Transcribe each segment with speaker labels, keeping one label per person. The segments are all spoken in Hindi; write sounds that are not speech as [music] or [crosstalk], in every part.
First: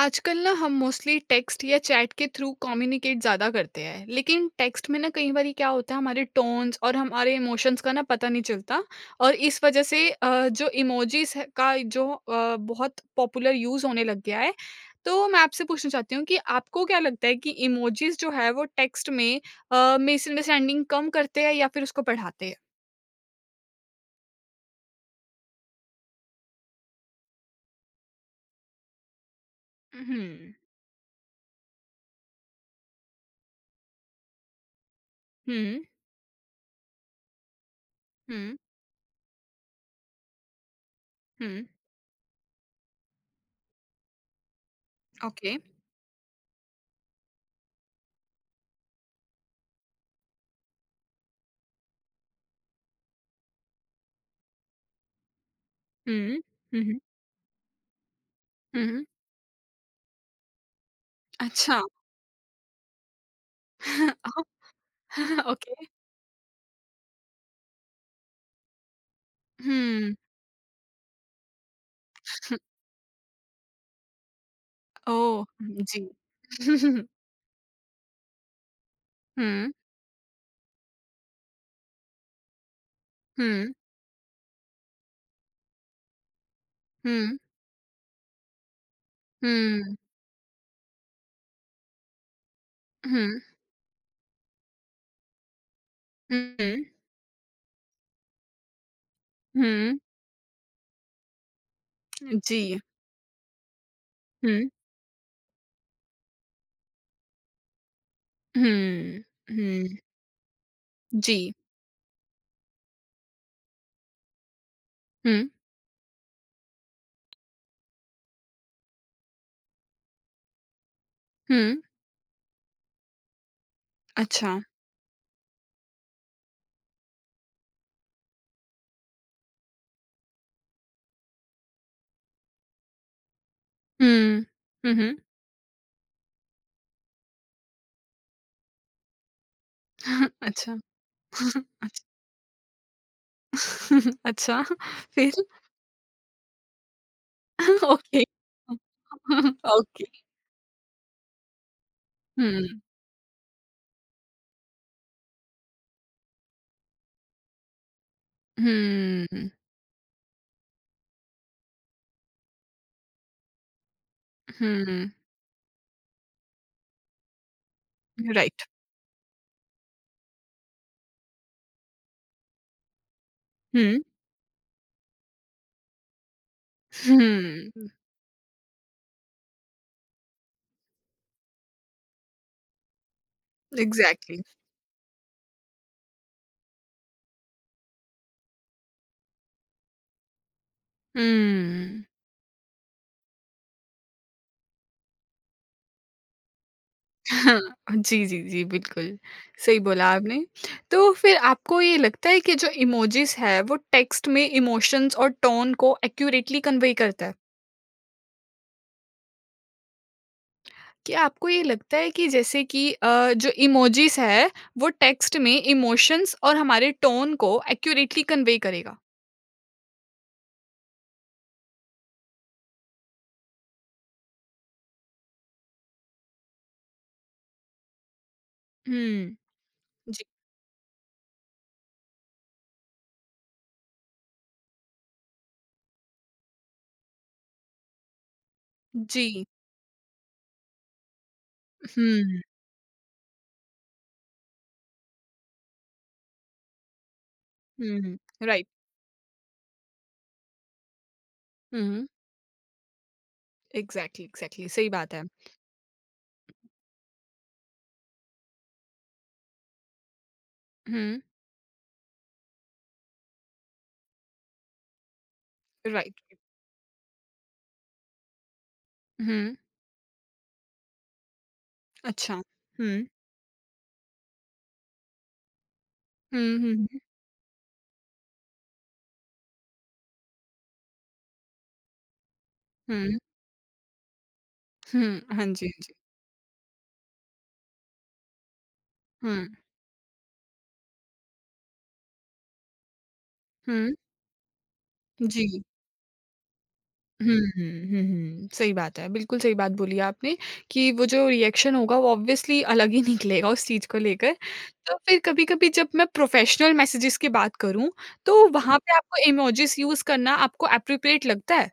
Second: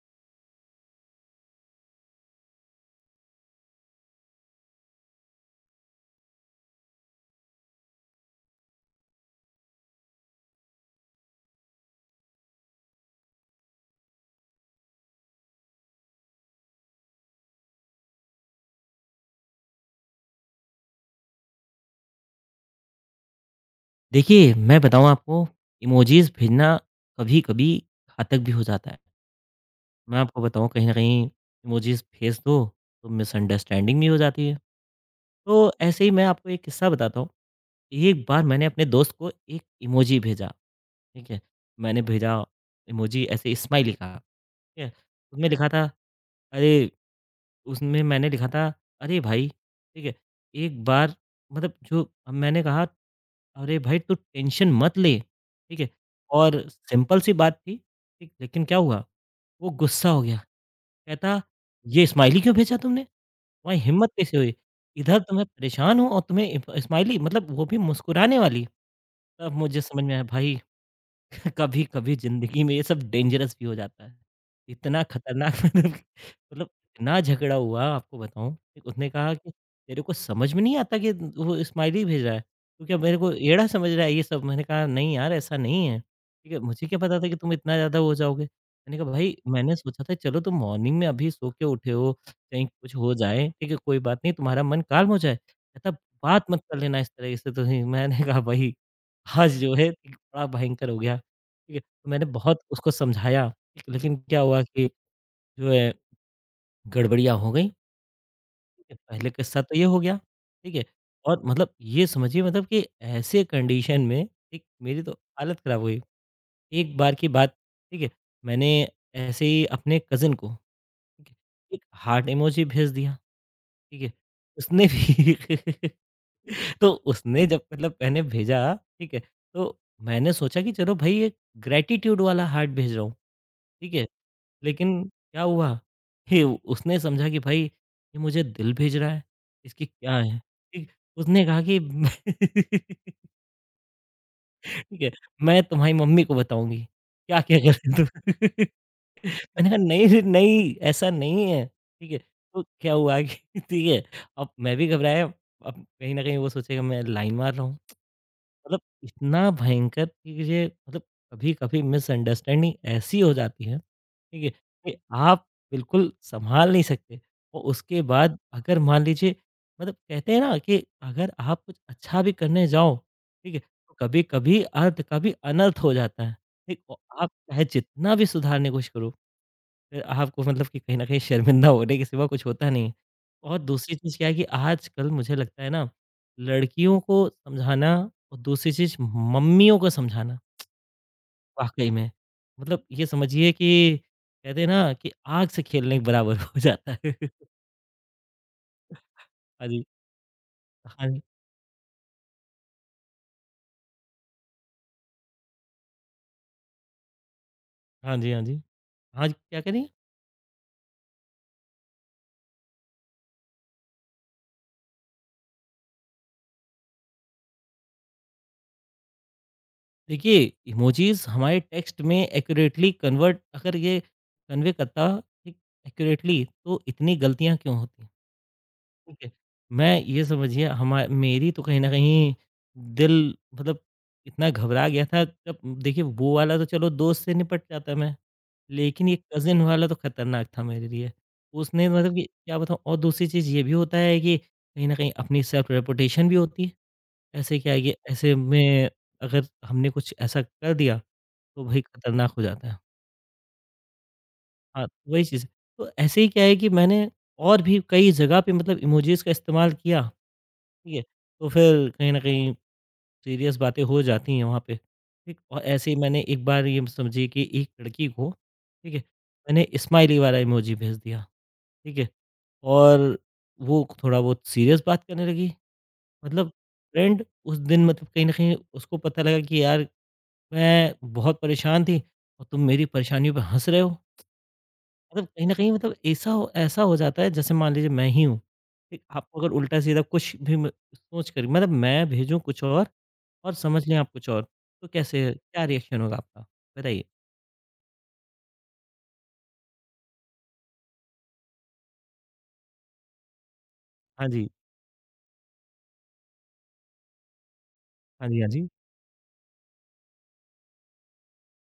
Speaker 1: आजकल ना हम मोस्टली टेक्स्ट या चैट के थ्रू कम्युनिकेट ज़्यादा करते हैं। लेकिन टेक्स्ट में ना कई बार क्या होता है, हमारे टोन्स और हमारे इमोशंस का ना पता नहीं चलता। और इस वजह से जो इमोजीज का बहुत पॉपुलर यूज़ होने लग गया है। तो मैं आपसे पूछना चाहती हूँ कि आपको क्या लगता है कि इमोजीज जो है वो टेक्स्ट में मिसअंडरस्टैंडिंग कम करते हैं या फिर उसको बढ़ाते हैं?
Speaker 2: देखिए, मैं बताऊँ आपको इमोजीज़ भेजना कभी-कभी घातक भी हो जाता है। मैं आपको
Speaker 1: हम्म।
Speaker 2: बताऊँ कहीं न कहीं इमोजीज़ भेज दो तो मिसअंडरस्टैंडिंग भी हो जाती है। तो
Speaker 1: हम्म।
Speaker 2: ऐसे ही मैं आपको एक किस्सा बताता हूँ। एक बार
Speaker 1: हम्म।
Speaker 2: मैंने अपने दोस्त को एक इमोजी भेजा, ठीक है?
Speaker 1: हम्म।
Speaker 2: मैंने भेजा इमोजी ऐसे स्माइली का, ठीक है? उसमें
Speaker 1: ओके।
Speaker 2: लिखा था अरे! उसमें मैंने लिखा था, "अरे भाई" ठीक है? एक बार मतलब जो अब मैंने कहा अरे भाई तू टेंशन मत ले, ठीक है?
Speaker 1: हम्म।
Speaker 2: और
Speaker 1: हम्म।
Speaker 2: सिंपल सी बात थी, ठीक, लेकिन क्या हुआ,
Speaker 1: हम्म।
Speaker 2: वो गुस्सा हो गया। कहता,
Speaker 1: अच्छा।
Speaker 2: "ये स्माइली क्यों भेजा तुमने? तुम्हारी हिम्मत कैसे
Speaker 1: [laughs]
Speaker 2: हुई? इधर तो मैं
Speaker 1: [laughs] ओके।
Speaker 2: परेशान हूँ और तुम्हें इप स्माइली मतलब वो भी मुस्कुराने वाली।" तब मुझे समझ में
Speaker 1: हुँ,
Speaker 2: आया भाई [laughs] कभी कभी जिंदगी में ये सब डेंजरस भी हो जाता है। इतना
Speaker 1: ओह!
Speaker 2: खतरनाक [laughs] मतलब
Speaker 1: [laughs] जी।
Speaker 2: मतलब
Speaker 1: [laughs]
Speaker 2: इतना झगड़ा हुआ आपको बताऊँ, उसने कहा कि
Speaker 1: हुँ,
Speaker 2: तेरे को समझ में नहीं आता कि वो स्माइली भेज रहा है, तू क्या मेरे को एड़ा
Speaker 1: हुँ,
Speaker 2: समझ रहा है ये सब? मैंने कहा नहीं यार ऐसा नहीं है, ठीक है? मुझे क्या पता था कि
Speaker 1: हुँ,
Speaker 2: तुम इतना ज़्यादा हो जाओगे। मैंने कहा भाई मैंने
Speaker 1: हुँ,
Speaker 2: सोचा था चलो तुम मॉर्निंग में अभी सो के उठे हो, कहीं कुछ हो
Speaker 1: हुँ,
Speaker 2: जाए, ठीक है? कोई बात नहीं तुम्हारा मन काल्म हो जाए। कहता बात मत
Speaker 1: हुँ,
Speaker 2: कर लेना इस तरीके से तुम मैंने कहा भाई आज जो है
Speaker 1: हुँ,
Speaker 2: बड़ा भयंकर हो गया। ठीक है, तो मैंने बहुत
Speaker 1: जी।
Speaker 2: उसको समझाया, ठीक, लेकिन क्या हुआ
Speaker 1: हुँ,
Speaker 2: कि जो है गड़बड़ियाँ हो गई, ठीक है,
Speaker 1: हुँ,
Speaker 2: पहले के साथ तो ये
Speaker 1: हुँ,
Speaker 2: हो गया, ठीक है?
Speaker 1: जी।
Speaker 2: और मतलब ये समझिए मतलब कि ऐसे कंडीशन में एक मेरी तो
Speaker 1: हुँ,
Speaker 2: हालत ख़राब हो गई। एक बार की बात, ठीक है, मैंने ऐसे ही अपने कज़िन को, ठीक है,
Speaker 1: हुँ,
Speaker 2: एक हार्ट इमोजी भेज दिया, ठीक है?
Speaker 1: अच्छा।
Speaker 2: उसने भी [laughs] तो उसने जब मतलब मैंने भेजा, ठीक है, तो मैंने सोचा कि चलो भई एक ग्रैटिट्यूड वाला हार्ट भेज रहा हूँ, ठीक है?
Speaker 1: हुँ, हुँ,
Speaker 2: लेकिन
Speaker 1: हुँ,
Speaker 2: क्या हुआ कि उसने समझा कि भाई ये मुझे दिल भेज रहा है, इसकी क्या
Speaker 1: [laughs]
Speaker 2: है?
Speaker 1: अच्छा,
Speaker 2: ठीक, उसने कहा
Speaker 1: [laughs]
Speaker 2: कि
Speaker 1: अच्छा।
Speaker 2: [laughs]
Speaker 1: [laughs] अच्छा,
Speaker 2: ठीक है,
Speaker 1: फिर?
Speaker 2: मैं तुम्हारी मम्मी को बताऊँगी, क्या-क्या
Speaker 1: [laughs]
Speaker 2: करते तुम।
Speaker 1: ओके।
Speaker 2: [laughs]
Speaker 1: [laughs]
Speaker 2: मैंने कहा
Speaker 1: ओके।
Speaker 2: नहीं, नहीं ऐसा नहीं है, ठीक है। तो
Speaker 1: हुँ,
Speaker 2: क्या हुआ कि [laughs] ठीक है, अब मैं भी घबराया, अब कहीं न कहीं वो सोचेगा मैं लाइन मार रहा हूँ। मतलब
Speaker 1: हुँ,
Speaker 2: इतना भयंकर कि ये मतलब कभी-कभी मिसअंडरस्टैंडिंग ऐसी हो जाती है, ठीक है? कि
Speaker 1: हुँ,
Speaker 2: आप बिल्कुल सँभाल नहीं सकते और उसके बाद
Speaker 1: राइट।
Speaker 2: अगर मान लीजिए मतलब कहते हैं ना कि अगर आप कुछ अच्छा भी करने जाओ, ठीक है? तो
Speaker 1: हुँ,
Speaker 2: कभी-कभी अर्थ का भी अनर्थ हो जाता है, ठीक? और आप चाहे
Speaker 1: हुँ,
Speaker 2: जितना भी सुधारने की कोशिश करो, फिर आपको मतलब कि कहीं न कहीं शर्मिंदा होने के सिवा कुछ होता नहीं है। और दूसरी चीज़ क्या है
Speaker 1: एग्ज़ैक्टली।
Speaker 2: कि आजकल मुझे लगता है ना, लड़कियों को समझाना और दूसरी चीज़ मम्मियों को समझाना, वाक़ई
Speaker 1: हुँ।
Speaker 2: में। मतलब ये समझिए कि कहते हैं ना कि आग से खेलने के बराबर [laughs] हो जाता है। [laughs]
Speaker 1: [laughs] हाँ, जी, जी, जी, बिल्कुल,
Speaker 2: हाँ
Speaker 1: सही
Speaker 2: जी।
Speaker 1: बोला आपने।
Speaker 2: हाँ
Speaker 1: तो
Speaker 2: जी।
Speaker 1: फिर आपको ये लगता है कि जो इमोजीज़ है, वो टेक्स्ट में इमोशंस और टोन को एक्यूरेटली कन्वे करता है?
Speaker 2: हाँ जी, हाँ जी। हाँ जी, क्या कह रही हैं?
Speaker 1: क्या आपको ये लगता है कि जैसे कि जो इमोजीज़ है, वो टेक्स्ट में इमोशंस और हमारे टोन को एक्यूरेटली कन्वे करेगा?
Speaker 2: देखिए, इमोजीज़ हमारे टेक्स्ट में एक्यूरेटली कन्वर्ट अगर ये कन्वे करता, ठीक, एक्यूरेटली तो इतनी गलतियाँ क्यों होती? हैं? ठीक है।
Speaker 1: हुँ,
Speaker 2: मैं
Speaker 1: जी,
Speaker 2: ये समझिए हमा मेरी तो कहीं न कहीं दिल मतलब इतना घबरा गया था जब देखिए वो वाला तो चलो दोस्त से निपट जाता मैं, लेकिन ये
Speaker 1: जी,
Speaker 2: कज़िन वाला तो खतरनाक था मेरे लिए। उसने मतलब कि
Speaker 1: हुँ,
Speaker 2: क्या बताऊँ और दूसरी चीज़ ये भी होता है कि कहीं न कहीं अपनी सेल्फ रेपुटेशन भी होती है। ऐसे क्या है कि
Speaker 1: हुँ,
Speaker 2: ऐसे
Speaker 1: राइट,
Speaker 2: में अगर हमने कुछ ऐसा कर दिया तो भाई
Speaker 1: हुँ,
Speaker 2: खतरनाक हो जाता है।
Speaker 1: एग्ज़ैक्टली, एग्ज़ैक्टली,
Speaker 2: हाँ,
Speaker 1: सही बात है।
Speaker 2: वही चीज़ है। तो ऐसे ही क्या है कि मैंने और भी कई जगह पे मतलब इमोजीज़ का इस्तेमाल किया। ठीक है?
Speaker 1: हुँ,
Speaker 2: तो फिर कहीं न कहीं सीरियस बातें हो जाती हैं वहाँ पे, ठीक? और ऐसे ही
Speaker 1: राइट,
Speaker 2: मैंने एक बार ये समझिए कि एक लड़की को, ठीक है?
Speaker 1: हुँ,
Speaker 2: मैंने स्माइली वाला इमोजी भेज दिया, ठीक है?
Speaker 1: अच्छा, हुँ,
Speaker 2: और वो थोड़ा बहुत सीरियस बात करने लगी,
Speaker 1: हुँ,
Speaker 2: मतलब
Speaker 1: हुँ, हुँ,
Speaker 2: फ्रेंड उस दिन मतलब कहीं न कहीं उसको पता लगा कि यार मैं बहुत परेशान थी और तुम मेरी
Speaker 1: हुँ,
Speaker 2: परेशानियों पे हँस रहे हो।
Speaker 1: हुँ,
Speaker 2: मतलब कहीं
Speaker 1: हाँ
Speaker 2: न कहीं
Speaker 1: जी।
Speaker 2: मतलब ऐसा हो जाता है जैसे मान लीजिए मैं ही हूँ, ठीक? आपको
Speaker 1: हुँ,
Speaker 2: अगर उल्टा-सीधा कुछ भी म सोच कर मतलब मैं भेजूँ कुछ और समझ
Speaker 1: हुँ।
Speaker 2: लें आप कुछ और, तो कैसे
Speaker 1: जी।
Speaker 2: क्या रिएक्शन होगा आपका? बताइए?
Speaker 1: हुँ, हुँ, हुँ, सही बात है। बिल्कुल सही बात बोली आपने कि वो जो रिएक्शन होगा वो ऑब्वियसली अलग ही [laughs] निकलेगा उस चीज़ को
Speaker 2: हाँ
Speaker 1: लेकर।
Speaker 2: जी।
Speaker 1: तो फिर कभी-कभी जब मैं प्रोफ़ेशनल मैसेजेस की बात करूँ,
Speaker 2: हाँ जी, हाँ
Speaker 1: तो
Speaker 2: जी।
Speaker 1: वहाँ पे आपको इमोजीज़ यूज़ करना आपको एप्रोप्रिएट लगता है?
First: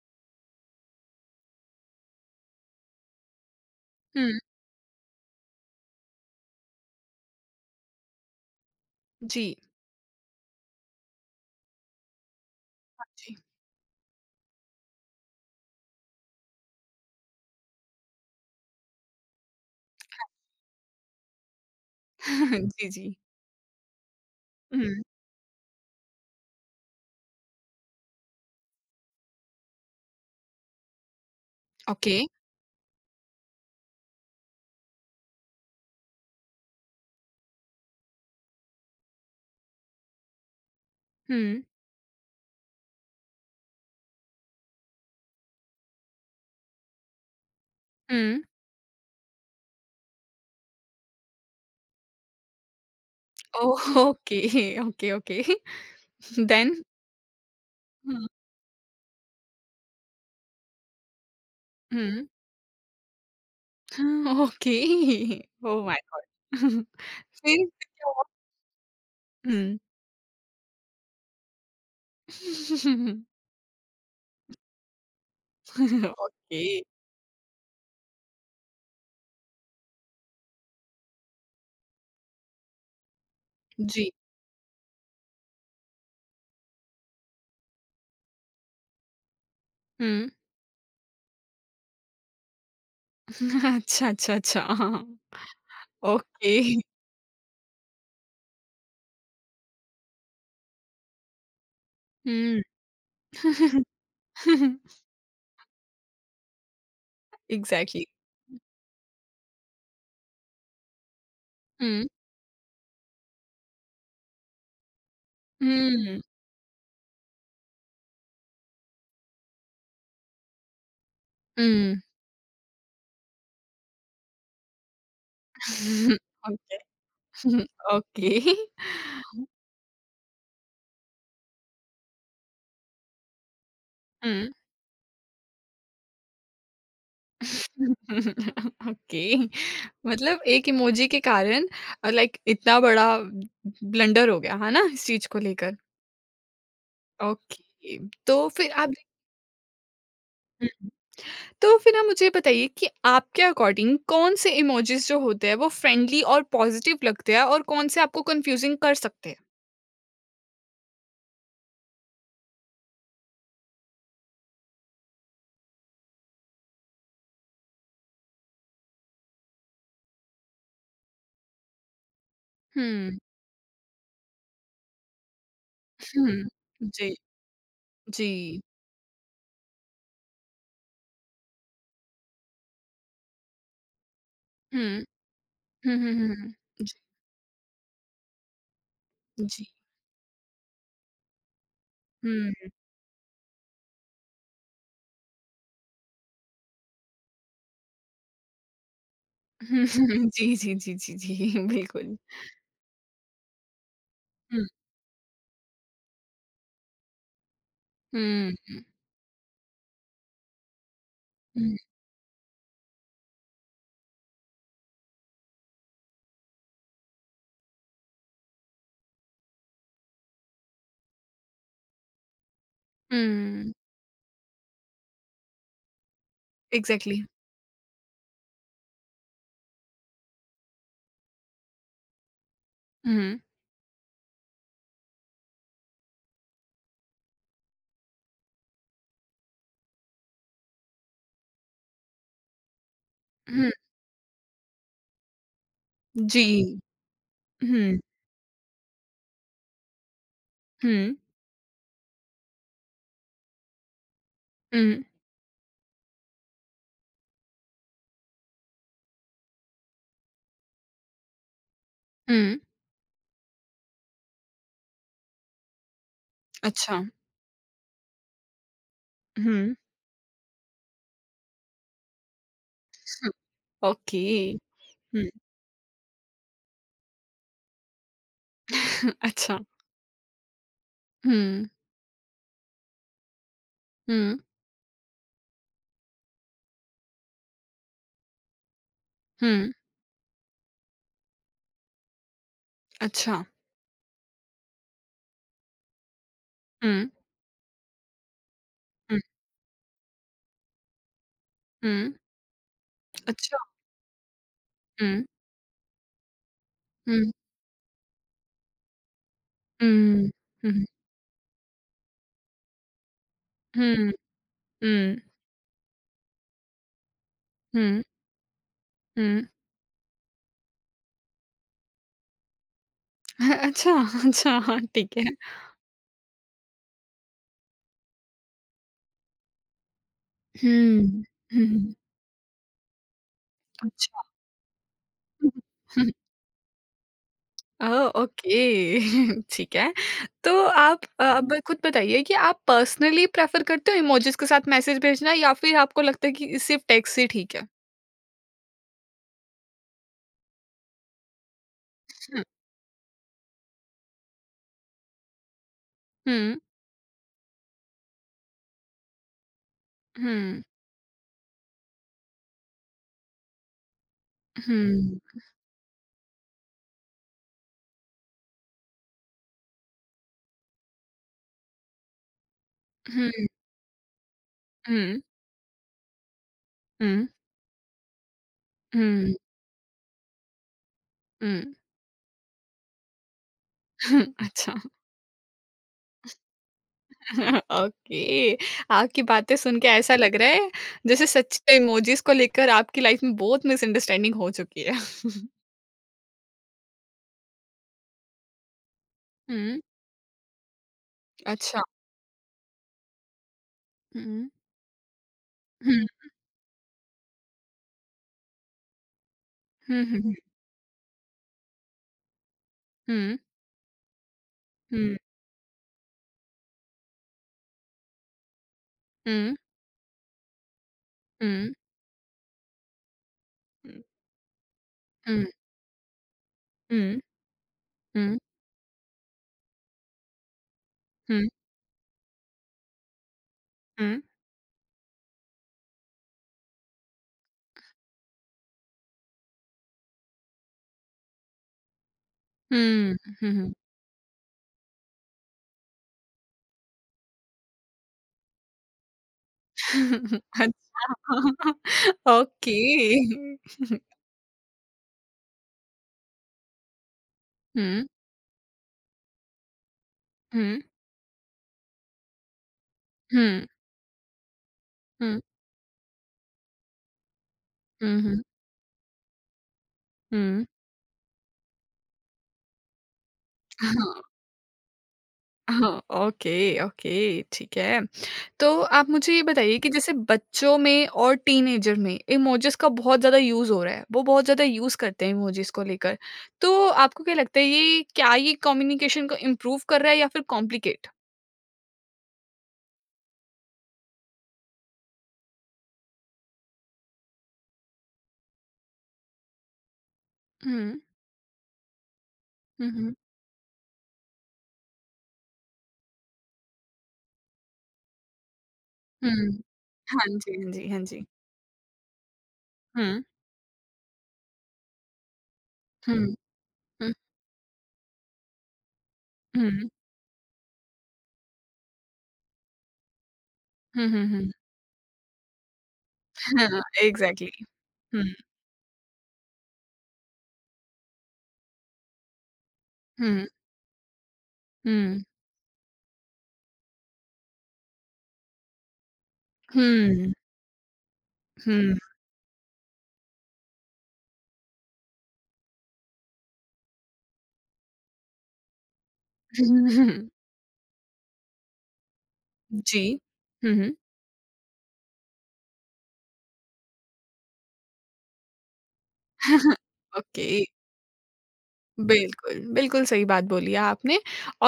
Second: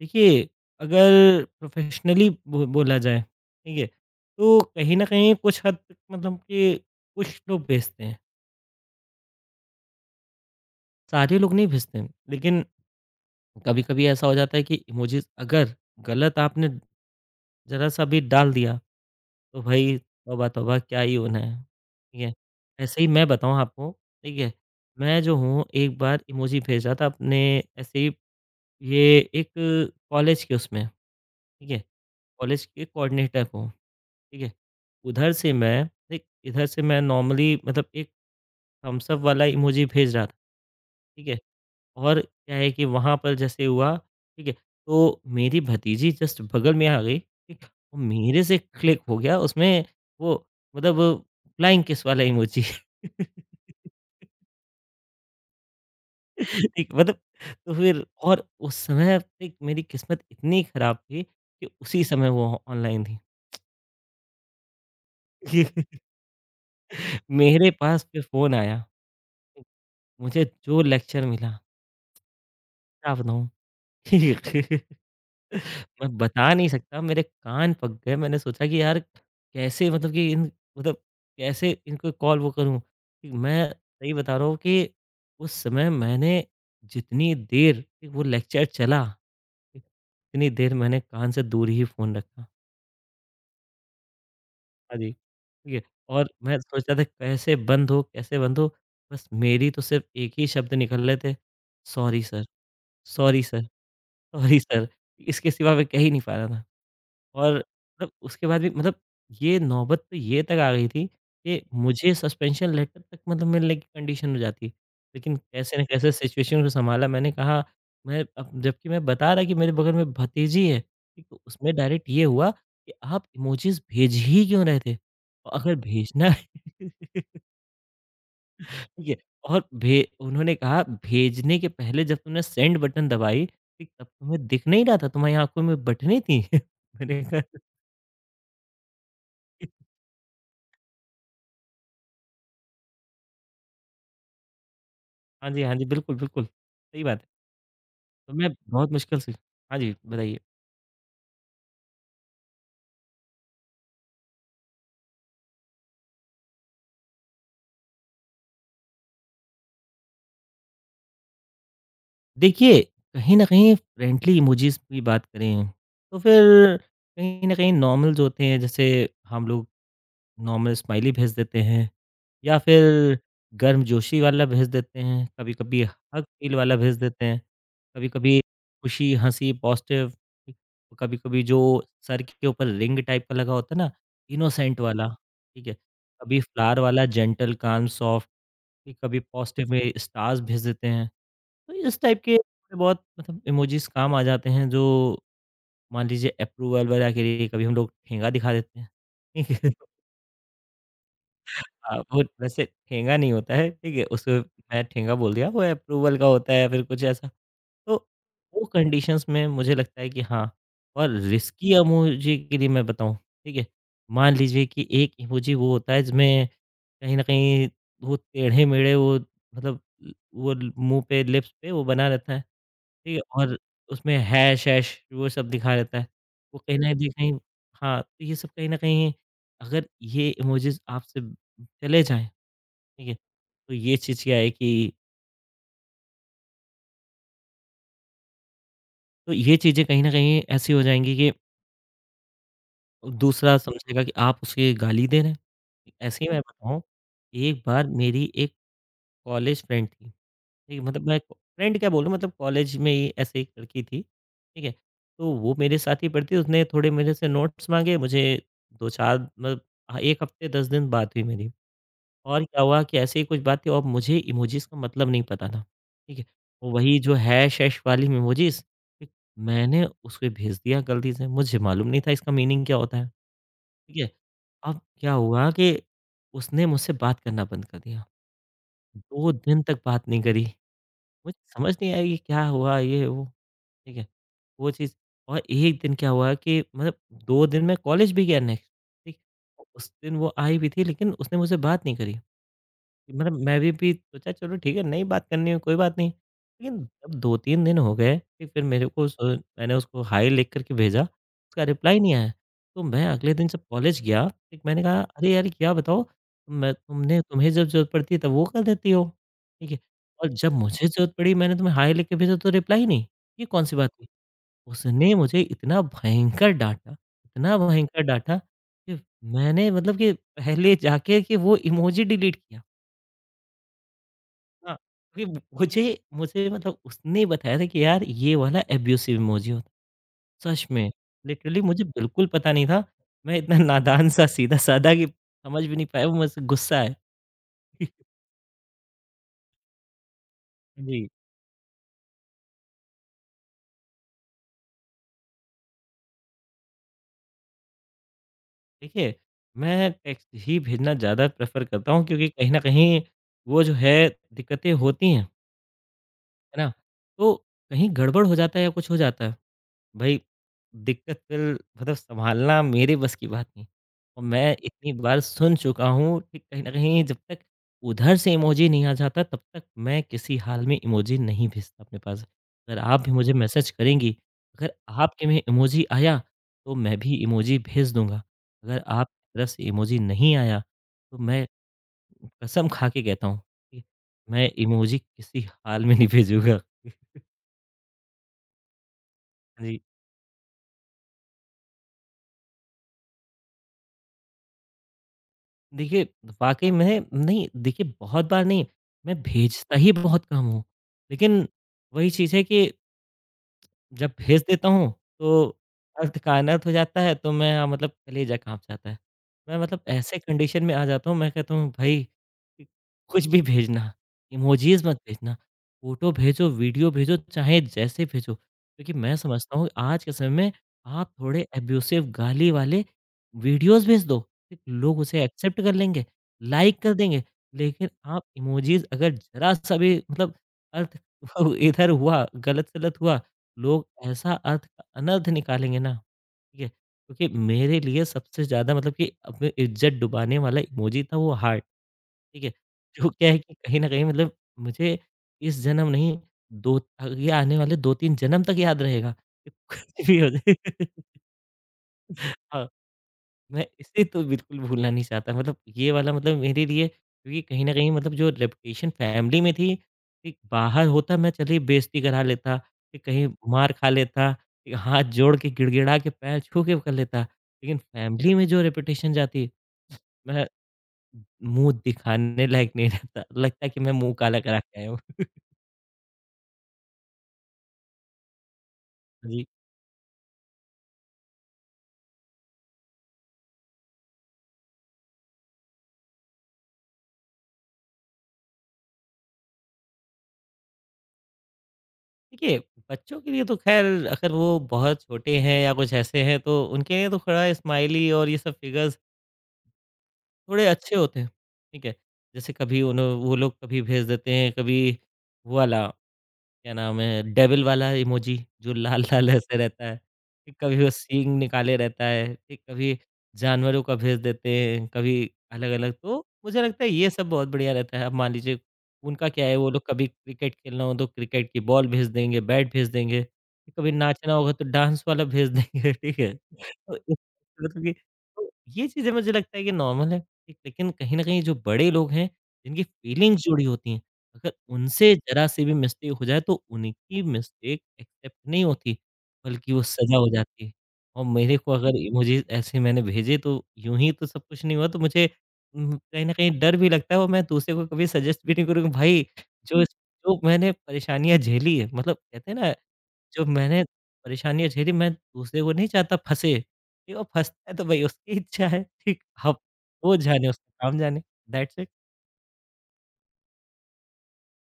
Speaker 2: देखिए, अगर प्रोफ़ेशनली बो बोला जाए, ठीक है?
Speaker 1: हुँ,
Speaker 2: तो कहीं न कहीं कुछ हद तक मतलब कि कुछ लोग भेजते हैं,
Speaker 1: जी।
Speaker 2: सारे लोग नहीं भेजते हैं। लेकिन
Speaker 1: हाँ जी।
Speaker 2: कभी-कभी ऐसा हो जाता है कि इमोजीज़ अगर गलत आपने ज़रा-सा भी डाल दिया तो भाई तौबा तौबा क्या ही होना है, ठीक है?
Speaker 1: [laughs] जी,
Speaker 2: ऐसे
Speaker 1: जी।
Speaker 2: ही मैं बताऊँ आपको, ठीक है?
Speaker 1: हुँ,
Speaker 2: मैं जो हूँ एक बार इमोजी भेजा था अपने ऐसे ही ये एक कॉलेज के उसमें, ठीक है?
Speaker 1: ओके।
Speaker 2: कॉलेज के कोऑर्डिनेटर को, ठीक है? उधर से मैं एक इधर से मैं नॉर्मली मतलब एक थम्स अप वाला इमोजी भेज रहा था, ठीक है?
Speaker 1: हुँ,
Speaker 2: और क्या है कि वहाँ पर जैसे हुआ, ठीक है? तो मेरी भतीजी जस्ट बगल में आ गई, ठीक? और
Speaker 1: हुँ।
Speaker 2: मेरे से क्लिक हो गया उसमें वो मतलब फ्लाइंग किस वाला emoji. [laughs]
Speaker 1: Oh! Okay, okay, okay. [laughs] Then?
Speaker 2: ठीक मतलब तो फिर
Speaker 1: हुँ,
Speaker 2: और उस समय एक मेरी किस्मत इतनी खराब थी कि उसी
Speaker 1: हुँ।
Speaker 2: समय वो ऑनलाइन थी।
Speaker 1: [laughs] ओके। Oh my
Speaker 2: [laughs]
Speaker 1: God! [laughs] फिर? फिर
Speaker 2: मेरे पास
Speaker 1: क्या
Speaker 2: फिर
Speaker 1: हुआ?
Speaker 2: फ़ोन आया,
Speaker 1: हुँ।
Speaker 2: मुझे जो लेक्चर मिला, क्या
Speaker 1: [laughs]
Speaker 2: बताऊँ? [laughs] मैं बता
Speaker 1: ओके।
Speaker 2: नहीं सकता मेरे कान पक गए मैंने सोचा कि यार कैसे मतलब कि इन मतलब कैसे इनको कॉल वो करूँ मैं
Speaker 1: जी।
Speaker 2: सही बता रहा हूँ कि उस समय मैंने जितनी देर कि वो लेक्चर चला ठीक,
Speaker 1: हुँ।
Speaker 2: उतनी देर मैंने कान से दूर ही फ़ोन रखा।
Speaker 1: [laughs] अच्छा, अच्छा, अच्छा।
Speaker 2: हाँ
Speaker 1: हाँ।
Speaker 2: जी, ठीक है और
Speaker 1: ओके।
Speaker 2: मैं सोच रहा था कैसे बंद हो कैसे बंद हो? बस मेरी तो सिर्फ़ एक ही शब्द निकल रहे थे सॉरी सर,
Speaker 1: हुँ।
Speaker 2: सॉरी सर, सॉरी सर इसके सिवा मैं कह ही नहीं पा रहा था। और
Speaker 1: एग्ज़ैक्टली।
Speaker 2: मतलब उसके बाद भी मतलब ये नौबत तो ये तक आ गई थी कि
Speaker 1: हुँ।
Speaker 2: मुझे सस्पेंशन लेटर तक मतलब मिलने की कंडीशन हो जाती। लेकिन कैसे न कैसे
Speaker 1: हुँ,
Speaker 2: सिचुएशन को सँभाला मैंने कहा मैं अब जबकि मैं बता रहा कि मेरे बगल में भतीजी है, ठीक तो उसमें
Speaker 1: हुँ।
Speaker 2: डायरेक्ट ये हुआ कि आप इमोजीज़ भेज ही क्यों रहे थे? और अगर
Speaker 1: [laughs]
Speaker 2: भेजना
Speaker 1: [laughs]
Speaker 2: है
Speaker 1: ओके।
Speaker 2: [laughs]
Speaker 1: [laughs] ओके।
Speaker 2: ठीक है
Speaker 1: [laughs]
Speaker 2: और भे उन्होंने कहा भेजने के पहले जब तुमने सेंड बटन दबाई, ठीक तब तुम्हें
Speaker 1: हुँ।
Speaker 2: दिख नहीं रहा था तुम्हारी आँखों में बटनें थी? [laughs] मैंने कहा
Speaker 1: [laughs] ओके। मतलब एक इमोजी के कारण लाइक इतना बड़ा ब्लंडर हो गया, है ना? इस चीज़ को
Speaker 2: हाँ जी, हाँ
Speaker 1: लेकर।
Speaker 2: जी। बिल्कुल, बिल्कुल, सही बात है।
Speaker 1: ओके,
Speaker 2: तो
Speaker 1: तो
Speaker 2: मैं
Speaker 1: फिर आप
Speaker 2: बहुत मुश्किल से हाँ जी, बताइए।
Speaker 1: हुँ। तो फिर आप मुझे बताइए कि आपके अकॉर्डिंग कौन से इमोजीज जो होते हैं वो फ्रेंडली और पॉजिटिव लगते हैं और कौन से आपको कंफ्यूजिंग कर सकते हैं?
Speaker 2: देखिए, कहीं न कहीं फ्रेंडली इमोजीज़ की बात करें, तो फिर कहीं न कहीं नॉर्मल जो होते हैं, जैसे हम लोग नॉर्मल स्माइली भेज देते हैं या फिर
Speaker 1: हुँ,
Speaker 2: गर्मजोशी वाला भेज देते हैं, कभी-कभी हग
Speaker 1: हुँ।
Speaker 2: फील वाला भेज
Speaker 1: जी,
Speaker 2: देते हैं,
Speaker 1: जी।
Speaker 2: कभी-कभी खुशी, हँसी, पॉज़िटिव, ठीक, कभी-कभी जो सर के ऊपर रिंग टाइप का लगा होता है ना, इनोसेंट
Speaker 1: हुँ।
Speaker 2: वाला, ठीक है?
Speaker 1: हुँ, हुँ, हुँ,
Speaker 2: कभी
Speaker 1: हुँ।
Speaker 2: फ्लावर वाला, जेंटल, काल्म, सॉफ्ट कि कभी
Speaker 1: जी,
Speaker 2: पॉज़िटिव
Speaker 1: जी।
Speaker 2: में स्टार्स भेज देते हैं। तो इस टाइप के
Speaker 1: हुँ।
Speaker 2: थोड़े बहुत मतलब इमोजीज़ काम आ जाते हैं जो मान लीजिए अप्रूवल वगैरह के लिए कभी हम लोग ठेंगा दिखा देते हैं। ठीक है? [laughs]
Speaker 1: [laughs] जी, जी, जी, जी, जी, [laughs]
Speaker 2: हाँ,
Speaker 1: बिल्कुल।
Speaker 2: वो वैसे ठेंगा नहीं होता है, ठीक है? उसको
Speaker 1: हुँ,
Speaker 2: मैं ठेंगा बोल दिया, वो अप्रूवल का होता है या फिर कुछ ऐसा। तो
Speaker 1: हुँ,
Speaker 2: वो
Speaker 1: हुँ,
Speaker 2: कंडीशंस में मुझे लगता है कि हाँ और रिस्की
Speaker 1: हुँ,
Speaker 2: इमोजी के लिए मैं बताऊँ, ठीक है? मान लीजिए कि एक इमोजी वो होता है जिसमें कहीं न कहीं वो टेढ़े-मेढ़े वो मतलब वो मुँह पे लिप्स पे वो बना रहता है, ठीक है? और
Speaker 1: हुँ,
Speaker 2: उसमें हैश-ऐश वो सब दिखा रहता है। वो कहीं न कहीं
Speaker 1: एग्ज़ैक्टली।
Speaker 2: कहीं- हाँ, तो ये सब कहीं न कहीं अगर ये इमोजीज़ आपसे चले जाएँ, ठीक है?
Speaker 1: हुँ,
Speaker 2: तो ये चीज़ क्या है कि तो ये चीज़ें कहीं न कहीं ऐसी हो जाएँगी कि दूसरा
Speaker 1: हुँ,
Speaker 2: समझेगा कि आप उसे गाली दे रहे हैं। ऐसे ही मैं
Speaker 1: जी।
Speaker 2: बताऊँ, एक बार
Speaker 1: हुँ,
Speaker 2: मेरी एक कॉलेज फ्रेंड थी, ठीक है? मतलब
Speaker 1: हुँ,
Speaker 2: मैं फ्रेंड क्या बोलूँ मतलब कॉलेज में ही ऐसे एक लड़की थी, ठीक है?
Speaker 1: हुँ,
Speaker 2: तो वो मेरे साथ ही पढ़ती थी, उसने थोड़े मेरे से नोट्स माँगे, मुझे 2-4 मतलब हाँ, 1 हफ़्ते 10 दिन बात हुई मेरी और
Speaker 1: हुँ,
Speaker 2: क्या हुआ कि ऐसे ही कुछ बात थी और मुझे इमोजीज़ का मतलब नहीं पता था, ठीक है? और वही
Speaker 1: अच्छा।
Speaker 2: जो हैश-ऐश वाली इमोजीज़,
Speaker 1: हुँ,
Speaker 2: मैंने उसको भेज दिया गलती से, मुझे मालूम नहीं था इसका मीनिंग क्या होता है। ठीक है।
Speaker 1: ओके।
Speaker 2: अब क्या
Speaker 1: हुँ,
Speaker 2: हुआ कि उसने मुझसे बात करना बंद कर दिया।
Speaker 1: [laughs]
Speaker 2: 2
Speaker 1: अच्छा।
Speaker 2: दिन तक बात नहीं करी। मुझे
Speaker 1: हुँ,
Speaker 2: समझ नहीं आई कि क्या हुआ ये वो, ठीक है।
Speaker 1: हुँ,
Speaker 2: वो चीज़ और एक दिन क्या हुआ कि मतलब 2 दिन मैं कॉलेज भी गया नेक्स्ट, ठीक।
Speaker 1: हुँ।
Speaker 2: उस दिन वो आई भी थी लेकिन उसने मुझसे बात नहीं करी। मतलब
Speaker 1: अच्छा।
Speaker 2: मैं भी सोचा चलो ठीक है नहीं बात करनी है कोई बात नहीं। लेकिन
Speaker 1: हुँ,
Speaker 2: जब 2-3 दिन हो गए कि फिर मेरे को उस
Speaker 1: हुँ,
Speaker 2: मैंने उसको हाय लिख कर के भेजा, उसका रिप्लाई
Speaker 1: हुँ,
Speaker 2: नहीं आया। तो मैं अगले दिन
Speaker 1: अच्छा,
Speaker 2: जब कॉलेज गया, एक मैंने कहा
Speaker 1: हुँ,
Speaker 2: अरे यार क्या बताओ मैं तुमने
Speaker 1: हुँ,
Speaker 2: तुम्हें जब ज़रूरत पड़ती है तब वो कर देती हो, ठीक है। और
Speaker 1: हुँ,
Speaker 2: जब
Speaker 1: हुँ,
Speaker 2: मुझे ज़रूरत पड़ी मैंने तुम्हें हाय लिख के भेजा तो रिप्लाई ही नहीं, ये कौन-सी बात हुई?
Speaker 1: हुँ,
Speaker 2: उसने
Speaker 1: हुँ,
Speaker 2: मुझे इतना भयंकर
Speaker 1: हुँ,
Speaker 2: डाँटा कि
Speaker 1: हुँ।
Speaker 2: मैंने मतलब कि पहले जाके कि वो इमोजी डिलीट किया।
Speaker 1: [laughs] अच्छा, अच्छा,
Speaker 2: हाँ,
Speaker 1: हाँ, ठीक है।
Speaker 2: क्योंकि मुझे मुझे मतलब उसने बताया था कि यार ये वाला अब्यूसिव इमोजी होता है। सच में,
Speaker 1: हुँ,
Speaker 2: लिटरली मुझे
Speaker 1: हुँ,
Speaker 2: बिल्कुल पता नहीं था। मैं इतना नादान
Speaker 1: अच्छा।
Speaker 2: सा सीधा-साधा कि समझ भी नहीं पाया वो मुझसे गुस्सा है। [laughs]
Speaker 1: ओह! ओके, [laughs] ठीक है। तो आप
Speaker 2: जी,
Speaker 1: अब खुद बताइए कि आप पर्सनली प्रेफ़र करते हो इमोजीज़ के साथ मैसेज भेजना या फिर आपको लगता है कि सिर्फ़ टेक्स्ट ही ठीक है?
Speaker 2: देखिए मैं टेक्स्ट ही भेजना ज़्यादा प्रेफ़र करता हूँ क्योंकि
Speaker 1: हुँ,
Speaker 2: कहीं न कहीं वो जो है दिक्कतें होती हैं,
Speaker 1: हुँ,
Speaker 2: है ना? तो कहीं गड़बड़ हो जाता है या कुछ हो जाता है भाई
Speaker 1: हुँ,
Speaker 2: दिक्कत फिर मतलब सँभालना मेरे बस की बात नहीं। और मैं इतनी बार
Speaker 1: हुँ,
Speaker 2: सुन चुका हूँ कि कहीं न कहीं जब तक उधर से इमोजी नहीं आ जाता तब तक मैं किसी हाल में इमोजी नहीं भेजता अपने पास। अगर आप भी मुझे
Speaker 1: हुँ,
Speaker 2: मैसेज करेंगी, अगर
Speaker 1: हुँ,
Speaker 2: आपके में इमोजी आया तो मैं भी
Speaker 1: हुँ,
Speaker 2: इमोजी भेज दूँगा। अगर आप
Speaker 1: हुँ,
Speaker 2: तरफ से इमोजी नहीं आया तो मैं
Speaker 1: हुँ,
Speaker 2: कसम खा के कहता हूँ कि
Speaker 1: [laughs]
Speaker 2: मैं
Speaker 1: अच्छा।
Speaker 2: इमोजी किसी हाल में नहीं भेजूँगा।
Speaker 1: [laughs] ओके, आपकी बातें
Speaker 2: हाँ
Speaker 1: सुन
Speaker 2: जी।
Speaker 1: के ऐसा लग रहा है जैसे सच में इमोजीज़ को लेकर आपकी लाइफ़ में बहुत मिसअंडरस्टैंडिंग हो चुकी है।
Speaker 2: देखिए, वाक़ई में नहीं देखिए बहुत बार नहीं, मैं भेजता
Speaker 1: हुँ,
Speaker 2: ही बहुत कम हूँ। लेकिन
Speaker 1: अच्छा।
Speaker 2: वही चीज़ है कि जब भेज
Speaker 1: हुँ,
Speaker 2: देता हूँ, तो
Speaker 1: हुँ,
Speaker 2: अर्थकानत हो जाता है, तो मैं हाँ, मतलब कलेजा काँप जाता है। मैं मतलब
Speaker 1: हुँ,
Speaker 2: ऐसे
Speaker 1: हुँ, हुँ,
Speaker 2: कंडीशन में आ जाता हूँ, मैं कहता हूँ, "भई, कुछ
Speaker 1: हुँ,
Speaker 2: भी भेजना, इमोजीज़ मत
Speaker 1: हुँ,
Speaker 2: भेजना। फ़ोटो भेजो, वीडियो भेजो, चाहे जैसे भेजो।" क्योंकि मैं
Speaker 1: हुँ,
Speaker 2: समझता हूँ, आज के समय में आप थोड़े
Speaker 1: हुँ,
Speaker 2: एब्यूसिव गाली वाले वीडियोज़ भेज दो, ठीक, लोग उसे
Speaker 1: हुँ, हुँ,
Speaker 2: एक्सेप्ट कर लेंगे, लाइक कर
Speaker 1: हुँ,
Speaker 2: देंगे। लेकिन आप
Speaker 1: हुँ,
Speaker 2: इमोजीज़ अगर ज़रा-सा भी मतलब अर्थ [laughs] इधर हुआ, गलत-सलत हुआ, लोग
Speaker 1: हुँ,
Speaker 2: ऐसा अर्थ अनर्थ निकालेंगे ना, ठीक है? क्योंकि मेरे लिए सबसे ज़्यादा मतलब कि अपनी इज़्ज़त डुबाने वाला इमोजी था वो हार्ट, ठीक है? [laughs] जो
Speaker 1: हुँ,
Speaker 2: क्या है
Speaker 1: हुँ,
Speaker 2: कि
Speaker 1: हुँ।
Speaker 2: कहीं न कहीं मतलब मुझे इस जन्म नहीं, दो आगे आने वाले 2-3 जन्म तक याद रहेगा कि [laughs] कुछ भी हो
Speaker 1: [laughs]
Speaker 2: जाए।
Speaker 1: अच्छा।
Speaker 2: [laughs] हाँ।
Speaker 1: ओके।
Speaker 2: मैं
Speaker 1: [laughs]
Speaker 2: इसे तो बिल्कुल भूलना नहीं चाहता मतलब ये वाला मतलब मेरे लिए क्योंकि कहीं न कहीं
Speaker 1: हुँ,
Speaker 2: मतलब जो रेपुटेशन फैमिली में थी, कि
Speaker 1: हुँ,
Speaker 2: बाहर होता मैं चलिए बेइज़्ज़ती करा लेता, कि कहीं
Speaker 1: हुँ,
Speaker 2: मार खा लेता, कि हाथ जोड़
Speaker 1: हुँ,
Speaker 2: के गिड़गिड़ा के पैर छू के कर लेता। लेकिन
Speaker 1: हुँ,
Speaker 2: फैमिली
Speaker 1: हुँ,
Speaker 2: में जो रेपुटेशन जाती, मैं
Speaker 1: हुँ।
Speaker 2: मुँह दिखाने लायक नहीं रहता, लगता है कि मैं मुँह
Speaker 1: हाँ,
Speaker 2: काला करा के आया हूँ।
Speaker 1: हाँ, ओके, ओके, ठीक है। तो आप मुझे ये
Speaker 2: जी,
Speaker 1: बताइए कि जैसे बच्चों में और टीनेजर में इमोजीज का बहुत ज़्यादा यूज़ हो रहा है। वो बहुत ज़्यादा यूज़ करते हैं इमोजीज को लेकर। तो आपको क्या लगता है ये क्या ये कम्युनिकेशन को इम्प्रूव कर रहा है या फिर कॉम्प्लिकेट?
Speaker 2: देखिए बच्चों के लिए तो ख़ैर अगर वो बहुत छोटे हैं या कुछ ऐसे हैं तो उनके लिए तो थोड़ा स्माइली और ये सब फिगर्स थोड़े अच्छे
Speaker 1: हुँ,
Speaker 2: होते हैं, ठीक है? जैसे कभी
Speaker 1: हुँ,
Speaker 2: उन्हों
Speaker 1: हुँ,
Speaker 2: वो लोग कभी भेज देते हैं, कभी वो वाला क्या नाम है? डेविल वाला इमोजी जो लाल-लाल
Speaker 1: हुँ।
Speaker 2: ऐसे रहता है।
Speaker 1: हाँ
Speaker 2: फिर
Speaker 1: जी, हाँ
Speaker 2: कभी
Speaker 1: जी,
Speaker 2: वो
Speaker 1: हाँ जी।
Speaker 2: सींग निकाले रहता है, फिर कभी
Speaker 1: हुँ,
Speaker 2: जानवरों का भेज देते हैं, कभी अलग-अलग
Speaker 1: हुँ,
Speaker 2: तो मुझे लगता है ये
Speaker 1: हुँ,
Speaker 2: सब बहुत बढ़िया रहता है। अब मान लीजिए उनका क्या है वो लोग
Speaker 1: हुँ,
Speaker 2: कभी क्रिकेट खेलना हो तो क्रिकेट की बॉल भेज देंगे, बैट भेज देंगे, कभी
Speaker 1: हुँ, हुँ,
Speaker 2: नाचना
Speaker 1: हुँ।
Speaker 2: होगा तो डांस वाला भेज देंगे, [laughs] ठीक है?
Speaker 1: हाँ,
Speaker 2: तो इस
Speaker 1: एग्ज़ैक्टली।
Speaker 2: मतलब कि
Speaker 1: हुँ,
Speaker 2: तो ये चीज़ें मुझे लगता है कि नॉर्मल है, ठीक। लेकिन कहीं न कहीं जो बड़े लोग हैं, जिनकी फीलिंग्स
Speaker 1: हुँ,
Speaker 2: जुड़ी होती हैं अगर उनसे
Speaker 1: हुँ,
Speaker 2: ज़रा-सी भी मिस्टेक हो जाए तो उनकी मिस्टेक एक्सेप्ट नहीं होती, बल्कि वो सज़ा हो
Speaker 1: हुँ,
Speaker 2: जाती है। और मेरे को अगर
Speaker 1: हुँ।
Speaker 2: इमोजीज़ ऐसे मैंने भेजे तो यूँ ही तो सब कुछ नहीं हुआ तो मुझे कहीं न कहीं डर भी लगता है और मैं दूसरे को कभी सजेस्ट भी नहीं करूँगा भाई जो
Speaker 1: [laughs]
Speaker 2: जो मैंने परेशानियाँ झेली है मतलब कहते हैं ना,
Speaker 1: जी।
Speaker 2: जो
Speaker 1: हुँ,
Speaker 2: मैंने
Speaker 1: हुँ।
Speaker 2: परेशानियाँ झेली मैं दूसरे को नहीं चाहता फँसे। ठीक और फँसता है तो भाई उसकी इच्छा है, ठीक? अब
Speaker 1: [laughs]
Speaker 2: वो जाने
Speaker 1: ओके।
Speaker 2: उसका काम जाने दैट्स इट।
Speaker 1: बिल्कुल, बिल्कुल सही बात बोली है आपने।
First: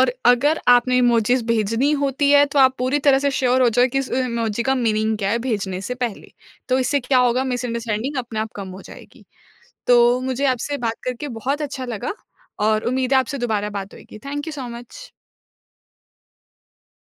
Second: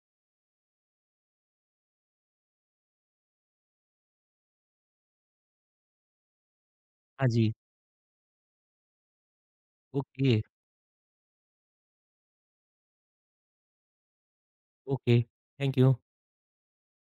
Speaker 1: और अगर आपने इमोजीज़ भेजनी होती है तो आप पूरी तरह से श्योर हो जाओ कि इस इमोजी का मीनिंग क्या है भेजने से पहले। तो इससे क्या
Speaker 2: हाँ
Speaker 1: होगा जी।
Speaker 2: जी,
Speaker 1: मिसअंडरस्टैंडिंग अपने आप कम हो जाएगी। तो
Speaker 2: ओके।
Speaker 1: मुझे आपसे बात करके बहुत अच्छा लगा और उम्मीद है आपसे दोबारा बात होएगी। Thank you so much.
Speaker 2: Okay. Thank you.